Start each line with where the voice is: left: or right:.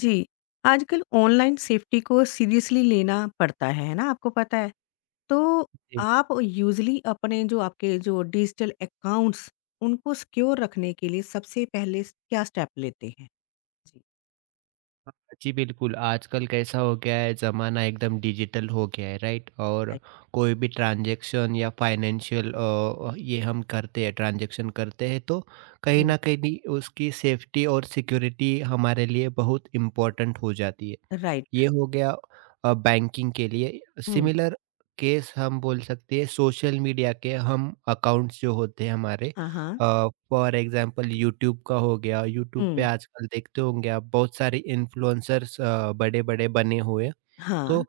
left: जी, आजकल online safety को seriously लेना पड़ता है ना? आपको पता है। तो
right: जी,
left: आप यूज़ुअली अपने जो आपके जो डिजिटल अकाउंट्स, उनको सिक्योर रखने के लिए सबसे पहले स क्या स्टेप लेते हैं? जी,
right: हाँ, जी बिल्कुल। आजकल कैसा हो गया है ज़माना एकदम डिजिटल हो गया है राइट? और
left: राइट।
right: कोई भी ट्रांज़ैक्शन या फाइनेंशियल ये हम करते हैं ट्रांज़ैक्शन करते हैं तो कहीं
left: हुँ,
right: न कहीं उसकी सेफ्टी और सिक्योरिटी हमारे लिए बहुत इम्पोर्टेंट हो जाती है।
left: राइट।
right: ये हो गया बैंकिंग के लिए।
left: हुँ,
right: सिमिलर केस हम बोल सकते हैं सोशल मीडिया के हम अकाउंट्स जो होते हैं हमारे
left: हाँ, हाँ।
right: फॉर एग्ज़ाम्पल यूट्यूब का हो गया। यूट्यूब पे
left: हुँ,
right: आजकल देखते होंगे आप बहुत सारे इन्फ्लुएंसर्स बड़े-बड़े बने हुए।
left: हाँ,
right: तो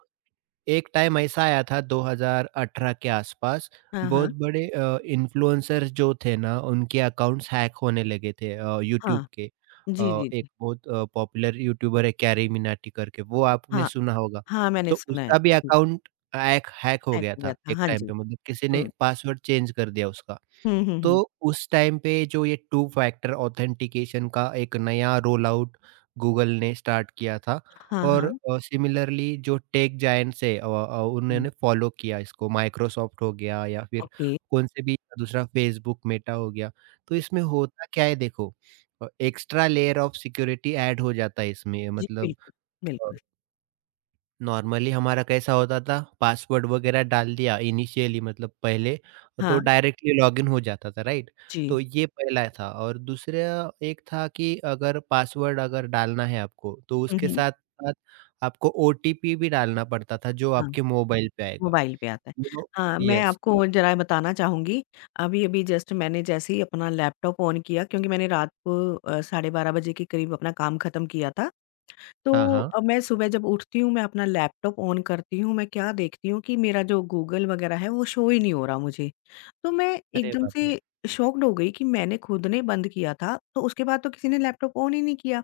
right: एक टाइम ऐसा आया था 2018 के आसपास
left: हाँ,
right: बहुत
left: हाँ,
right: बड़े इन्फ्लुएंसर्स जो थे ना उनके अकाउंट्स हैक होने लगे थे यूट्यूब
left: हाँ।
right: के।
left: जी, जी,
right: एक
left: जी।
right: बहुत पॉपुलर यूट्यूबर है कैरी मिनाटी करके, वो आपने
left: हाँ,
right: सुना होगा।
left: हाँ, मैंने
right: तो
left: सुना है।
right: उसका भी
left: जी,
right: अकाउंट हैक हैक हो
left: हैक
right: गया
left: हो गया
right: था
left: था।
right: एक
left: हाँ
right: टाइम
left: जी।
right: पे, मतलब किसी ने
left: हुँ।
right: पासवर्ड चेंज कर दिया उसका।
left: हुँ, हुँ,
right: तो
left: हुँ।
right: उस टाइम पे जो ये टू फैक्टर ऑथेंटिकेशन का एक नया रोल आउट गूगल ने स्टार्ट किया था।
left: हाँ,
right: और
left: हाँ।
right: सिमिलरली जो टेक जायंट्स है
left: हुँ,
right: उन्होंने फॉलो किया इसको, माइक्रोसॉफ्ट हो गया या फिर
left: ओके।
right: कौन से भी दूसरा फेसबुक मेटा हो गया। तो इसमें होता क्या है देखो, extra layer of security add हो जाता है इसमें,
left: जी,
right: मतलब
left: बिल्कुल, बिल्कुल।
right: नॉर्मली हमारा कैसा होता था पासवर्ड वगैरह डाल दिया इनिशियली मतलब पहले तो
left: हाँ,
right: डायरेक्टली लॉगिन हो जाता था राइट।
left: जी।
right: तो ये पहला था। और दूसरा एक था कि अगर पासवर्ड अगर डालना है आपको तो
left: हुँ,
right: उसके
left: हुँ।
right: साथ साथ आपको ओटीपी भी डालना पड़ता था जो
left: हाँ।
right: आपके मोबाइल पे आएगा।
left: मोबाइल पे आता है।
right: तो
left: हाँ, मैं
right: यस।
left: आपको ज़रा बताना चाहूँगी, अभी-अभी जस्ट मैंने जैसे ही अपना लैपटॉप ऑन किया क्योंकि मैंने रात को साढ़े 12 बजे के करीब अपना काम ख़त्म किया था।
right: हाँ,
left: तो
right: हाँ।
left: अब मैं सुबह जब उठती हूँ, मैं अपना लैपटॉप ऑन करती हूँ, मैं क्या देखती हूँ कि मेरा जो गूगल वग़ैरह है, वो शो ही नहीं हो रहा मुझे। तो मैं
right: अरे
left: एकदम
right: बाप रे।
left: से शॉक्ड हो गई कि मैंने खुद ने बंद किया था, तो उसके बाद तो किसी ने लैपटॉप ऑन ही नहीं किया।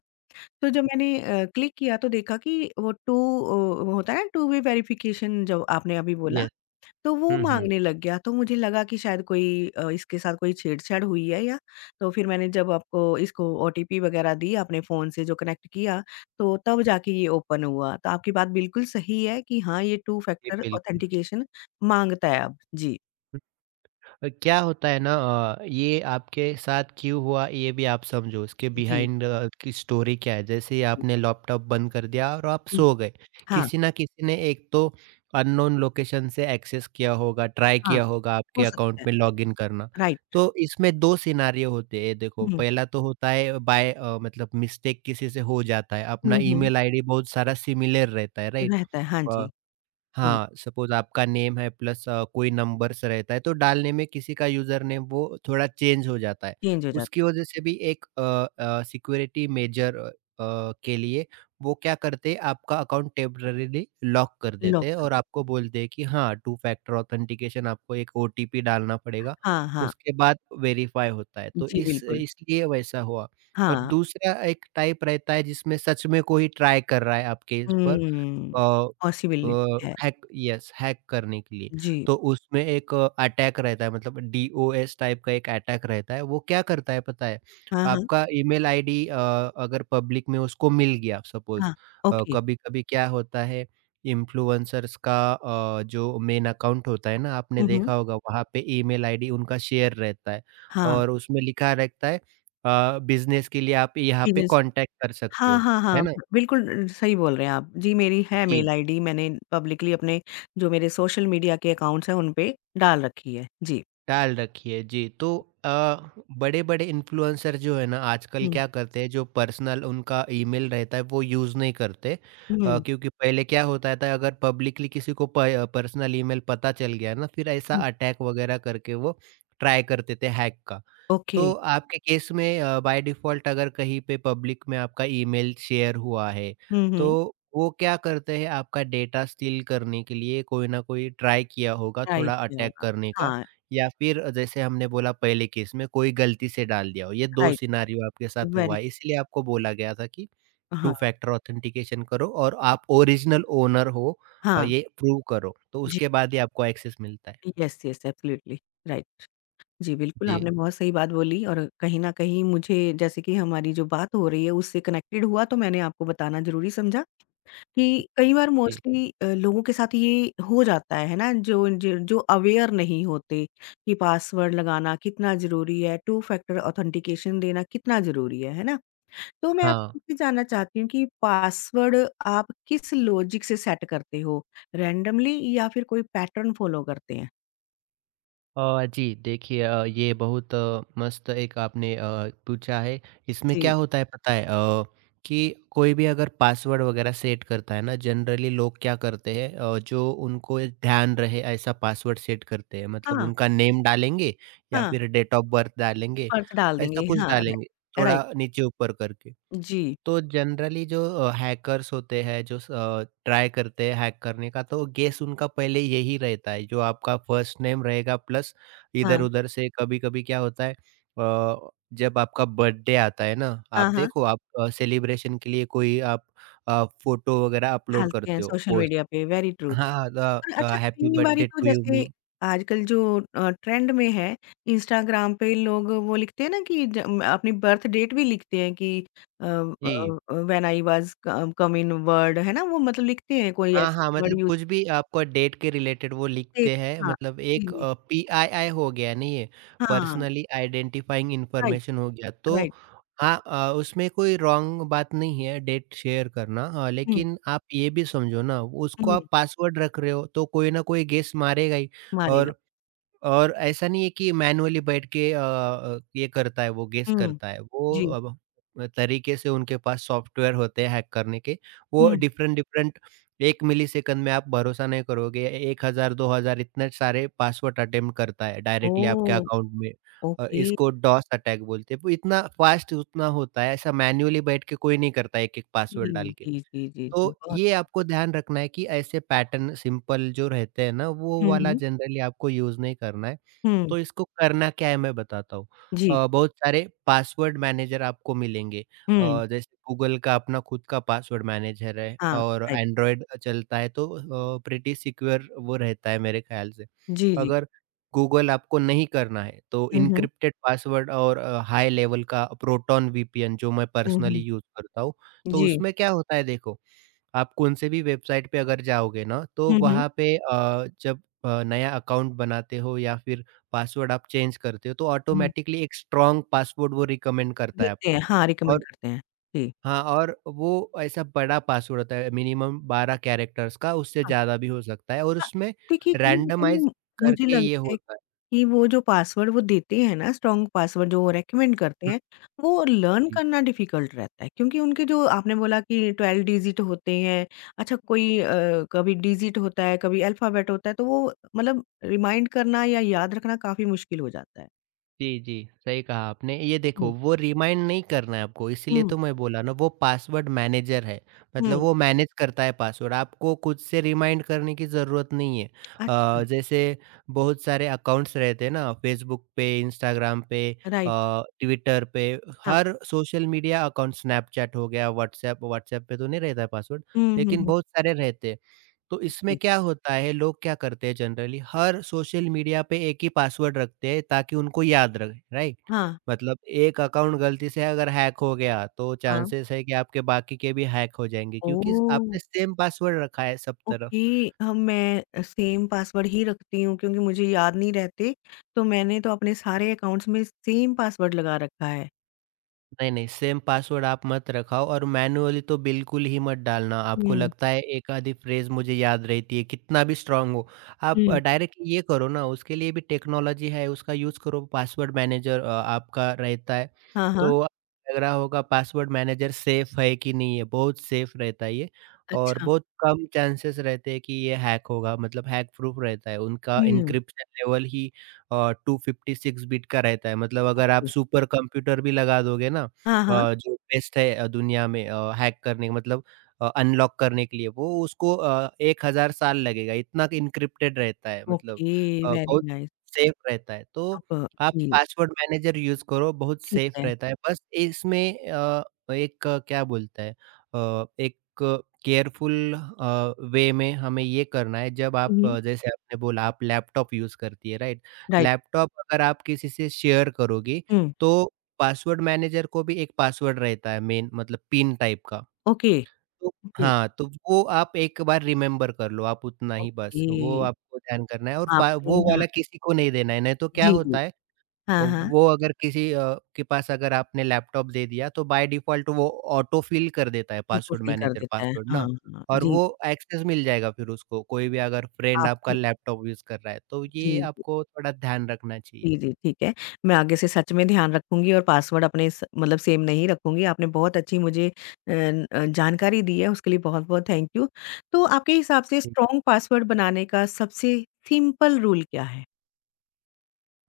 left: तो जब मैंने क्लिक किया तो देखा कि होता है ना टू वे वेरिफ़िकेशन जब आपने अभी बोला
right: यस।
left: तो वो
right: हम्म, हम्म।
left: माँगने लग गया, तो मुझे लगा कि शायद कोई इसके साथ कोई छेड़छाड़ हुई है या तो फिर मैंने जब आपको इसको ओटीपी वग़ैरह दी आपने फ़ोन से जो कनेक्ट किया, तो तब जाके ये ओपन हुआ। तो आपकी बात बिल्कुल सही है कि हाँ, ये टू
right: जी,
left: फैक्टर
right: बिल्कुल।
left: ऑथेंटिकेशन माँगता है अब। जी,
right: क्या होता है ना ये आपके साथ क्यों हुआ ये भी आप समझो, उसके
left: जी,
right: बिहाइंड की स्टोरी क्या है। जैसे ही
left: जी।
right: आपने लैपटॉप बंद कर दिया और आप
left: हुँ,
right: सो गए,
left: हाँ,
right: किसी ना किसी ने एक तो अननोन लोकेशन से एक्सेस किया होगा, ट्राई
left: हाँ,
right: किया होगा
left: हो
right: आपके अकाउंट
left: सकता है।
right: में लॉगिन करना।
left: राइट।
right: तो इसमें दो सिनारियो होते हैं देखो।
left: हुँ,
right: पहला तो होता है बाय मतलब मिस्टेक किसी से हो जाता है, अपना
left: हुँ, हुँ।
right: ईमेल आईडी बहुत सारा सिमिलर रहता है राइट।
left: रहता है, हाँ जी। जी,
right: हाँ, सपोज़ आपका नेम है प्लस कोई नंबर्स रहता है, तो डालने में किसी का यूज़र नेम वो थोड़ा चेंज हो जाता है।
left: चेंज हो
right: उसकी
left: जाता
right: वजह से भी एक सिक्योरिटी मेजर के लिए वो क्या करते हैं, आपका अकाउंट टेम्परेरीली लॉक कर
left: है।
right: देते
left: लॉक
right: हैं
left: कर
right: और
left: दो।
right: आपको बोलते हैं कि हाँ, टू फैक्टर ऑथेंटिकेशन आपको एक ओटीपी डालना पड़ेगा,
left: हाँ, हाँ।
right: उसके बाद वेरीफ़ाई होता है। तो
left: जी,
right: इस
left: बिल्कुल।
right: इसलिए वैसा हुआ। और
left: हाँ।
right: दूसरा एक टाइप रहता है जिसमें सच में कोई ट्राई कर रहा है आपके इस पर
left: हुँ,
right: अ
left: पॉसिबिलिटी है।
right: हैक, यस, हैक करने के लिए।
left: जी।
right: तो उसमें एक अटैक रहता है, मतलब डीओएस टाइप का एक अटैक रहता है। वो क्या करता है पता है?
left: हाँ, हाँ,
right: आपका ईमेल आईडी अगर पब्लिक में उसको मिल गया सपोज़।
left: हाँ, ओके।
right: कभी-कभी क्या होता है इन्फ्लुएंसर्स का जो मेन अकाउंट होता है ना आपने
left: हुँ, हुँ।
right: देखा होगा वहाँ पे ईमेल आईडी उनका शेयर रहता है।
left: हाँ,
right: और उसमें लिखा रहता है बिज़नेस के लिए आप यहाँ पे
left: पेजेस
right: कॉन्टैक्ट कर सकते
left: हाँ,
right: हो।
left: हाँ,
right: है
left: हाँ,
right: ना?
left: बिल्कुल सही बोल रहे हैं आप। जी, मेरी है
right: जी।
left: मेल आईडी मैंने पब्लिकली अपने जो मेरे सोशल मीडिया के अकाउंट्स हैं उन पे डाल रखी है। जी।
right: टाल रखी है, जी। तो अ, बड़े-बड़े इन्फ्लुएंसर जो है ना आजकल
left: हुँ,
right: क्या करते हैं जो पर्सनल उनका ईमेल रहता है वो यूज़ नहीं करते।
left: हुँ,
right: क्योंकि पहले क्या होता था अगर पब्लिकली किसी को प पर्सनल ईमेल पता चल गया ना फिर ऐसा
left: हुँ,
right: अटैक वगैरह करके वो ट्राई करते थे हैक का।
left: ओके।
right: तो आपके केस में बाय डिफ़ॉल्ट अगर कहीं पे पब्लिक में आपका ईमेल शेयर हुआ है,
left: हुँ, हुँ,
right: तो वो क्या करते हैं आपका डेटा स्टील करने के लिए कोई ना कोई ट्राई किया होगा
left: राइट
right: थोड़ा
left: किया
right: अटैक
left: होगा।
right: करने का।
left: हाँ,
right: या फिर जैसे हमने बोला पहले केस में कोई गलती से डाल दिया हो। ये 2
left: राइट,
right: सिनेरियो आपके साथ हुआ
left: वेरी
right: है, इसलिए आपको बोला गया था कि
left: हाँ,
right: टू फैक्टर ऑथेंटिकेशन करो और आप ओरिजिनल ओनर हो और
left: हाँ,
right: ये प्रूव करो, तो
left: जी,
right: उसके बाद ही आपको एक्सेस मिलता है।
left: Yes, yes, absolutely, right. जी, बिल्कुल
right: जी,
left: आपने बहुत सही बात बोली और कहीं न कहीं मुझे जैसे कि हमारी जो बात हो रही है उससे कनेक्टेड हुआ तो मैंने आपको बताना ज़रूरी समझा। कि कई बार
right: जी।
left: मोस्टली लोगों के साथ ये हो जाता है ना? जो जो जो अवेयर नहीं होते कि पासवर्ड लगाना कितना ज़रूरी है, टू फैक्टर ऑथेंटिकेशन देना कितना ज़रूरी है ना? तो मैं
right: हाँ।
left: आपसे ये जानना चाहती हूँ कि पासवर्ड आप किस लॉजिक से सेट करते हो? रैंडमली या फिर कोई पैटर्न फॉलो करते हैं?
right: जी, देखिए ये बहुत मस्त एक आपने पूछा है। इसमें क्या
left: जी।
right: होता है पता है कि कोई भी अगर पासवर्ड वगैरह सेट करता है ना, जनरली लोग क्या करते हैं जो उनको ध्यान रहे ऐसा पासवर्ड सेट करते हैं। मतलब
left: हाँ,
right: उनका नेम डालेंगे या
left: हाँ,
right: फिर डेट ऑफ बर्थ डालेंगे,
left: अर्थ डाल
right: ऐसा
left: देंगे।
right: कुछ
left: हाँ, राइट
right: डालेंगे,
left: राइट।
right: थोड़ा नीचे-ऊपर करके।
left: जी।
right: तो जनरली जो हैकर्स होते हैं जो ट्राई करते हैं हैक करने का, तो गेस उनका पहले यही रहता है जो आपका फर्स्ट नेम रहेगा प्लस
left: हाँ,
right: इधर-उधर से। कभी-कभी क्या होता है जब आपका बर्थडे आता है ना,
left: हाँ,
right: आप
left: हाँ,
right: देखो आप सेलिब्रेशन के लिए कोई आप फोटो वगैरह अपलोड
left: डालते हैं
right: करते हो
left: सोशल
right: पोस्ट।
left: मीडिया पे, वेरी ट्रू।
right: हाँ, द
left: और अच्छा
right: हैप्पी
left: कई बारी
right: बर्थडे
left: तो
right: टू यू
left: जैसे
right: मी।
left: आजकल जो ट्रेंड में है इंस्टाग्राम पे लोग वो लिखते हैं ना कि अपनी बर्थ डेट भी लिखते हैं कि
right: जी।
left: व्हेन आई वाज़ क कम इन वर्ल्ड है ना? वो मतलब लिखते हैं कोई
right: हाँ,
left: ऐसी
right: हाँ,
left: वर्ड
right: मतलब
left: यूज़
right: कुछ भी आपको डेट के रिलेटेड वो
left: करते
right: लिखते हैं,
left: हाँ,
right: मतलब
left: जी,
right: एक
left: जी।
right: पीआईआई हो गया, नहीं ये
left: हाँ,
right: पर्सनली आइडेंटिफाइंग
left: राइट,
right: इन्फॉर्मेशन हो गया। तो
left: राइट।
right: हाँ, उसमें कोई रॉन्ग बात नहीं है डेट शेयर करना,
left: हुँ,
right: लेकिन आप ये भी समझो ना उसको
left: हुँ,
right: आप पासवर्ड रख रहे हो तो कोई ना कोई गेस मारेगा ही।
left: मारेगा।
right: और ऐसा नहीं है कि मैनुअली बैठ के ये करता है वो गेस
left: हुँ,
right: करता है। वो
left: जी,
right: अब तरीके से उनके पास सॉफ्टवेयर होते हैं हैक करने के। वो
left: हुँ।
right: डिफरेंट डिफरेंट 1 मिलीसेकंड में आप भरोसा नहीं करोगे 1000 2000 इतने सारे पासवर्ड अटेम्प्ट करता है डायरेक्टली आपके
left: ओह!
right: अकाउंट में।
left: ओके।
right: इसको डॉस अटैक बोलते हैं। वो इतना फ़ास्ट उतना होता है, ऐसा मैनुअली बैठ के कोई नहीं करता एक-एक
left: जी,
right: पासवर्ड डाल के।
left: जी, जी, जी, जी,
right: तो
left: बहुत
right: ये आपको ध्यान रखना है कि ऐसे पैटर्न सिंपल जो रहते हैं ना वो
left: हुँ,
right: वाला
left: हुँ।
right: जनरली आपको यूज़ नहीं करना है।
left: हुँ,
right: तो इसको करना क्या है मैं बताता हूँ।
left: जी,
right: बहुत सारे पासवर्ड मैनेजर आपको मिलेंगे
left: हुँ,
right: जैसे गूगल का अपना खुद का पासवर्ड मैनेजर है
left: हाँ,
right: और
left: राइट।
right: एंड्रॉयड चलता है तो प्रिटी सिक्योर वो रहता है मेरे ख्याल से।
left: जी, जी।
right: अगर गूगल आपको नहीं करना है तो
left: हुँ, हुँ।
right: एन्क्रिप्टेड पासवर्ड और हाई लेवल का प्रोटॉन वीपीएन जो मैं
left: हुँ,
right: पर्सनली
left: हुँ।
right: यूज़ करता हूँ, तो
left: जी।
right: उसमें क्या होता है देखो, आप कौन से भी वेबसाइट पे अगर जाओगे ना तो
left: हुँ, हुँ,
right: वहाँ पे जब नया अकाउंट बनाते हो या फिर पासवर्ड आप चेंज करते हो तो
left: हुँ।
right: ऑटोमेटिकली एक स्ट्रॉन्ग पासवर्ड वो रिकमेंड करता है
left: देते हैं,
right: आपको।
left: हाँ, रिकमेंड
right: और
left: करते हैं। जी।
right: हाँ, और वो ऐसा बड़ा पासवर्ड होता है मिनिमम 12 कैरेक्टर्स का, उससे
left: हाँ,
right: ज़्यादा भी हो सकता है और
left: हाँ।
right: उसमें
left: देखिए, कहीं न
right: रैंडमाइज़
left: कहीं मुझे
right: करके ये
left: लगता है
right: होता है।
left: कि वो जो पासवर्ड वो देते हैं ना, स्ट्रॉन्ग पासवर्ड जो वो रेकमेंड करते हैं, वो लर्न
right: हुँ।
left: करना डिफ़िकल्ट रहता है क्योंकि उनके जो आपने बोला कि 12 डिजिट होते हैं। अच्छा कोई कभी डिजिट होता है, कभी अल्फ़ाबेट होता है, तो वो मतलब रिमाइंड करना या याद रखना काफ़ी मुश्किल हो जाता है।
right: जी, जी, सही कहा आपने। ये देखो
left: हुँ,
right: वो रिमाइंड नहीं करना है आपको, इसीलिए
left: हुँ,
right: तो मैं बोला ना वो पासवर्ड मैनेजर है। मतलब
left: हुँ।
right: वो मैनेज करता है पासवर्ड, आपको खुद से रिमाइंड करने की ज़रूरत नहीं है।
left: अच्छा,
right: जैसे बहुत सारे अकाउंट्स रहते हैं ना, फ़ेसबुक पे, इंस्टाग्राम पे, अ,
left: राइट,
right: ट्विटर पे,
left: हाँ।
right: हर सोशल मीडिया अकाउंट, स्नैपचैट हो गया, व्हाट्सऐप व्हाट्सऐप पे तो नहीं रहता है पासवर्ड,
left: हुँ, हुँ,
right: लेकिन
left: हुँ।
right: बहुत सारे रहते हैं। तो इसमें
left: जी।
right: क्या होता है, लोग क्या करते हैं जनरली हर सोशल मीडिया पे एक ही पासवर्ड रखते हैं ताकि उनको याद रहे, राइट?
left: हाँ,
right: मतलब एक अकाउंट गलती से अगर हैक हो गया, तो
left: हाँ।
right: चांसेस है कि आपके बाकी के भी हैक हो जाएँगे क्योंकि
left: ओह!
right: आपने सेम पासवर्ड रखा है सब तरफ।
left: ओके, मैं सेम पासवर्ड ही रखती हूँ क्योंकि मुझे याद नहीं रहते, तो मैंने तो अपने सारे अकाउंट्स में सेम पासवर्ड लगा रखा है।
right: नहीं, नहीं, सेम पासवर्ड आप मत रखाओ और मैन्युअली तो बिल्कुल ही मत डालना। आपको
left: हुँ,
right: लगता है एक आधी फ्रेज़ मुझे याद रहती है, कितना भी स्ट्रॉन्ग हो। आप
left: हुँ।
right: डायरेक्ट ये करो ना, उसके लिए भी टेक्नोलॉजी है, उसका यूज़ करो, पासवर्ड मैनेजर आपका रहता है।
left: हाँ, हाँ।
right: तो आपको लग रहा होगा पासवर्ड मैनेजर सेफ़ है कि नहीं है, बहुत सेफ़ रहता है ये। और
left: अच्छा,
right: बहुत कम चांसेस रहते हैं कि ये हैक होगा, मतलब हैक प्रूफ रहता है। उनका
left: हुँ,
right: एन्क्रिप्शन लेवल ही 256 बिट का रहता है, मतलब अगर
left: ओके।
right: आप सुपर कंप्यूटर भी लगा दोगे ना
left: हाँ, हाँ।
right: जो पेस्ट है दुनिया में हैक करने का मतलब अनलॉक करने के लिए, वो उसको 1000 साल लगेगा, इतना एन्क्रिप्टेड रहता है, मतलब
left: ओके, वेरी
right: बहुत
left: नाइस।
right: सेफ रहता है। तो
left: अब
right: आप
left: जी,
right: पासवर्ड मैनेजर यूज़ करो, बहुत
left: ठीक
right: सेफ
left: है।
right: रहता है। बस इसमें एक क्या बोलता है एक केयरफुल वे में हमें ये करना है, जब
left: हुँ,
right: आप
left: हुँ,
right: जैसे आपने बोला आप लैपटॉप यूज़ करती है राइट?
left: राइट।
right: लैपटॉप अगर आप किसी से शेयर करोगी
left: हुँ,
right: तो पासवर्ड मैनेजर को भी एक पासवर्ड रहता है मेन मतलब पिन टाइप का।
left: ओके,
right: तो
left: ओके,
right: हाँ, तो वो आप एक बार रिमेंबर कर लो, आप उतना ही बस,
left: ओके।
right: वो आपको ध्यान करना है और पा
left: आपने
right: वो
left: हाँ,
right: वाला किसी को नहीं देना है, नहीं तो क्या
left: जी, जी।
right: होता है
left: हाँ, हाँ,
right: वो अगर किसी के पास अगर आपने लैपटॉप दे दिया तो बाय डिफ़ॉल्ट वो ऑटो फिल कर देता है पासवर्ड
left: ऑटोफिल कर
right: मैनेजर
left: देता है।
right: पासवर्ड
left: हाँ,
right: ना
left: हाँ,
right: और
left: जी,
right: वो एक्सेस मिल जाएगा फिर उसको, कोई भी अगर फ्रेंड आपका
left: आपने
right: लैपटॉप यूज़ कर रहा है, तो ये
left: जी।
right: आपको थोड़ा ध्यान रखना चाहिए।
left: जी, जी, ठीक है। मैं आगे से सच में ध्यान रखूँगी और पासवर्ड अपने स मतलब सेम नहीं रखूँगी। आपने बहुत अच्छी मुझे जानकारी दी है, उसके लिए बहुत-बहुत थैंक यू। तो आपके हिसाब से
right: जी।
left: स्ट्रॉन्ग पासवर्ड बनाने का सबसे सिंपल रूल क्या है?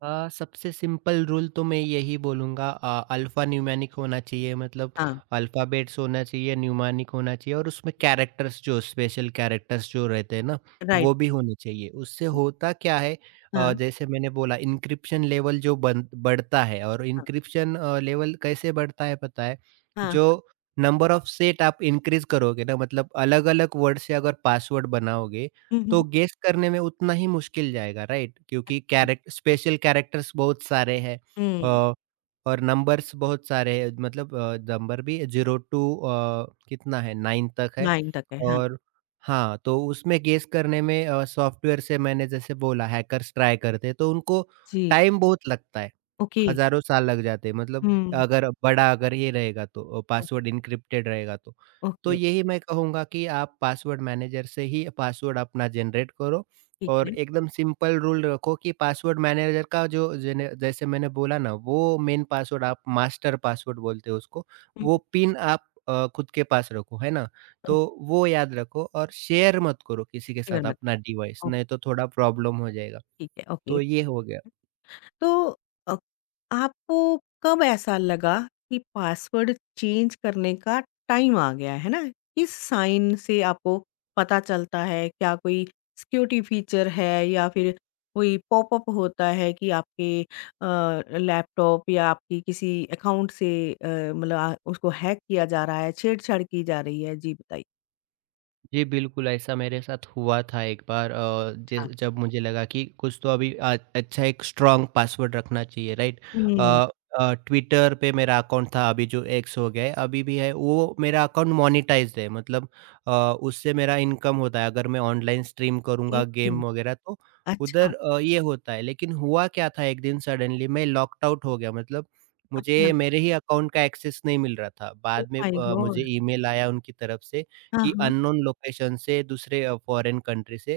right: सबसे सिंपल रूल तो मैं यही बोलूँगा। अल्फ़ा न्यूमेरिक होना चाहिए मतलब
left: हाँ,
right: अल्फ़ाबेट्स होना चाहिए, न्यूमेरिक होना चाहिए और उसमें कैरेक्टर्स जो स्पेशल कैरेक्टर्स जो रहते हैं ना,
left: राइट।
right: वो भी होने चाहिए। उससे होता क्या है
left: हाँ,
right: जैसे मैंने बोला एन्क्रिप्शन लेवल जो बन बढ़ता है और
left: हाँ,
right: एन्क्रिप्शन लेवल कैसे बढ़ता है पता है?
left: हाँ।
right: जो नंबर ऑफ सेट आप इनक्रीज़ करोगे ना मतलब अलग-अलग वर्ड से अगर पासवर्ड बनाओगे
left: हुँ,
right: तो
left: हुँ,
right: गेस करने में उतना ही मुश्किल जाएगा राइट? क्योंकि
left: हुँ।
right: कैरेक्ट स्पेशल कैरेक्टर्स बहुत सारे हैं
left: हुँ,
right: अ, और नंबर्स बहुत सारे हैं मतलब नंबर भी 0 टू कितना है 9 तक है
left: 9 तक है, हाँ।
right: और हाँ, तो उसमें गेस करने में सॉफ्टवेयर से मैंने जैसे बोला हैकर्स ट्राई करते हैं, तो उनको
left: जी,
right: टाइम बहुत लगता है।
left: ओके।
right: हज़ारों साल लग जाते हैं मतलब
left: हुँ,
right: अगर बड़ा अगर ये रहेगा तो
left: ओ
right: पासवर्ड एन्क्रिप्टेड रहेगा तो। तो
left: ओके, ओके,
right: यही मैं कहूँगा कि आप पासवर्ड मैनेजर से ही पासवर्ड अपना जनरेट करो
left: ठीक
right: और
left: है।
right: एकदम सिंपल रूल रखो कि पासवर्ड मैनेजर का जो जेने जैसे मैंने बोला ना वो मेन पासवर्ड आप मास्टर पासवर्ड बोलते हो उसको,
left: हुँ,
right: वो पिन आप खुद के पास रखो, है ना?
left: ओके,
right: तो वो याद रखो और शेयर मत करो किसी के साथ अपना डिवाइस
left: ओके,
right: नहीं तो थोड़ा प्रॉब्लम हो जाएगा।
left: ठीक है, ओके।
right: तो ये हो गया।
left: तो अ, आपको कब ऐसा लगा कि पासवर्ड चेंज करने का टाइम आ गया है ना? किस साइन से आपको पता चलता है? क्या कोई सिक्योरिटी फीचर है या फिर कोई पॉपअप होता है कि आपके लैपटॉप या आपकी किसी अकाउंट से मतलब आ उसको हैक किया जा रहा है, छेड़छाड़ की जा रही है? जी बताइए।
right: जी, बिल्कुल, ऐसा मेरे साथ हुआ था एक बार अ, ज
left: अच्छा।
right: जब मुझे लगा कि कुछ तो अभी अच्छा एक स्ट्रॉन्ग पासवर्ड रखना चाहिए, राइट? अ
left: हुँ,
right: ट्विटर पे मेरा अकाउंट था अभी जो एक्स हो गया है, अभी भी है, वो मेरा अकाउंट मोनेटाइज्ड है मतलब अ, उससे मेरा इनकम होता है, अगर मैं ऑनलाइन स्ट्रीम करूँगा
left: ए
right: गेम वगैरह तो
left: अच्छा,
right: उधर ये होता है। लेकिन हुआ क्या था एक दिन सडनली मैं लॉक्ड आउट हो गया मतलब मुझे
left: अपने आप
right: मेरे ही अकाउंट का एक्सेस नहीं मिल रहा था।
left: ओह
right: बाद में
left: माय
right: मुझे
left: गॉड!
right: ईमेल आया उनकी तरफ से
left: हाँ,
right: कि
left: हाँ।
right: अननोन लोकेशन से दूसरे फॉरेन कंट्री से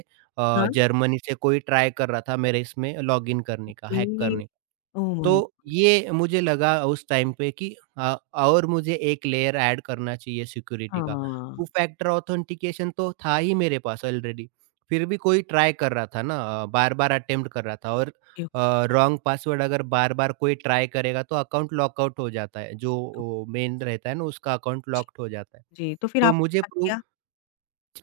left: हाँ,
right: जर्मनी से कोई ट्राई कर रहा था मेरे इसमें लॉगिन करने का,
left: ओके।
right: हैक करने का।
left: ओह माय
right: तो ये मुझे लगा उस टाइम पे कि और मुझे एक लेयर ऐड करना चाहिए सिक्योरिटी
left: हाँ,
right: का। टू फैक्टर ऑथेंटिकेशन तो था ही मेरे पास ऑलरेडी, फिर भी कोई ट्राई कर रहा था ना बार-बार अटेम्प्ट कर रहा था और
left: यूट्यूब।
right: रॉन्ग पासवर्ड अगर बार-बार कोई ट्राई करेगा तो अकाउंट लॉकआउट हो जाता है, जो ओ मेन रहता है ना उसका अकाउंट
left: जी,
right: लॉक्ड हो जाता है।
left: जी, तो फिर
right: तो
left: आपने
right: मुझे
left: क्या
right: प्रू
left: किया?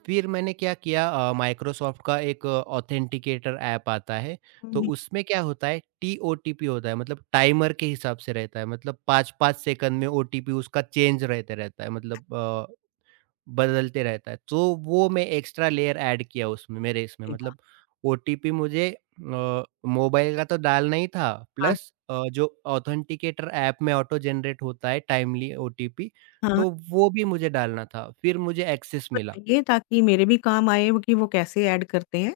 right: फिर मैंने क्या किया माइक्रोसॉफ्ट का एक ऑथेंटिकेटर ऐप आता है
left: हुँ,
right: तो
left: हुँ।
right: उसमें क्या होता है टीओटीपी होता है मतलब टाइमर के हिसाब से रहता है मतलब पाँच पाँच सेकंड में ओटीपी उसका चेंज रहते रहता है मतलब बदलते रहता है तो वो मैं एक्स्ट्रा लेयर ऐड किया उसमें मेरे इसमें
left: अरे
right: मतलब
left: वाह!
right: ओटीपी मुझे मोबाइल का तो डालना ही था
left: हाँ,
right: प्लस जो ऑथेंटिकेटर ऐप में ऑटो जनरेट होता है टाइमली ओटीपी
left: हाँ,
right: तो वो भी मुझे डालना था फिर मुझे एक्सेस मिला।
left: बताइए ताकि मेरे भी काम आए वो कि वो कैसे ऐड करते हैं,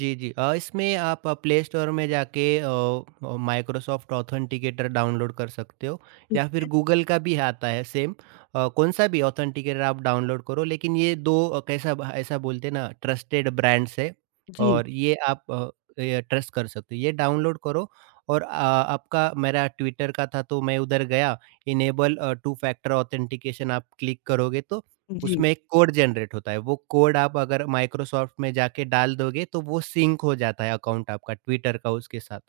right: जी, जी। इसमें आप प्ले स्टोर में जाके माइक्रोसॉफ्ट ऑथेंटिकेटर डाउनलोड कर सकते हो
left: ठीक
right: या फिर
left: है।
right: गूगल का भी आता है सेम। कौन-सा भी ऑथेंटिकेटर आप डाउनलोड करो लेकिन ये 2 अ, कैसा भ ऐसा बोलते हैं ना ट्रस्टेड ब्रांड्स है
left: जी,
right: और ये आप ये ट्रस्ट कर सकते हो। ये डाउनलोड करो और आपका मेरा ट्विटर का था तो मैं उधर गया इनेबल टू फैक्टर ऑथेंटिकेशन आप क्लिक करोगे तो
left: जी,
right: उसमें एक कोड जनरेट होता है, वो कोड आप अगर माइक्रोसॉफ्ट में जाके डाल दोगे तो वो सिंक हो जाता है अकाउंट आपका ट्विटर का उसके साथ।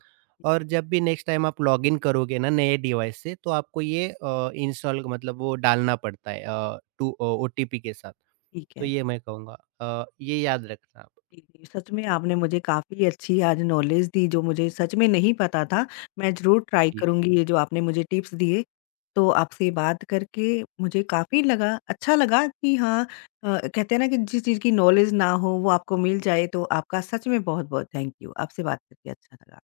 right: और जब भी नेक्स्ट टाइम आप लॉगिन करोगे ना नए डिवाइस से तो आपको ये इंस्टॉल मतलब वो डालना पड़ता है ओटीपी के साथ।
left: ठीक
right: तो
left: है।
right: ये मैं कहूँगा ये याद रखना आप।
left: जी, जी, सच में आपने मुझे काफ़ी अच्छी आज नॉलेज दी जो मुझे सच में नहीं पता था। मैं ज़रूर ट्राई
right: जी।
left: करूँगी ये जो आपने मुझे टिप्स दिए। तो आपसे बात करके मुझे काफ़ी लगा अच्छा लगा कि हाँ कहते हैं ना कि जिस चीज़ की नॉलेज ना हो वो आपको मिल जाए तो आपका सच में बहुत-बहुत थैंक यू। आपसे बात करके अच्छा लगा।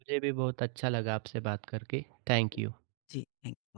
right: मुझे भी बहुत अच्छा लगा आपसे बात करके। Thank you.
left: Sí, en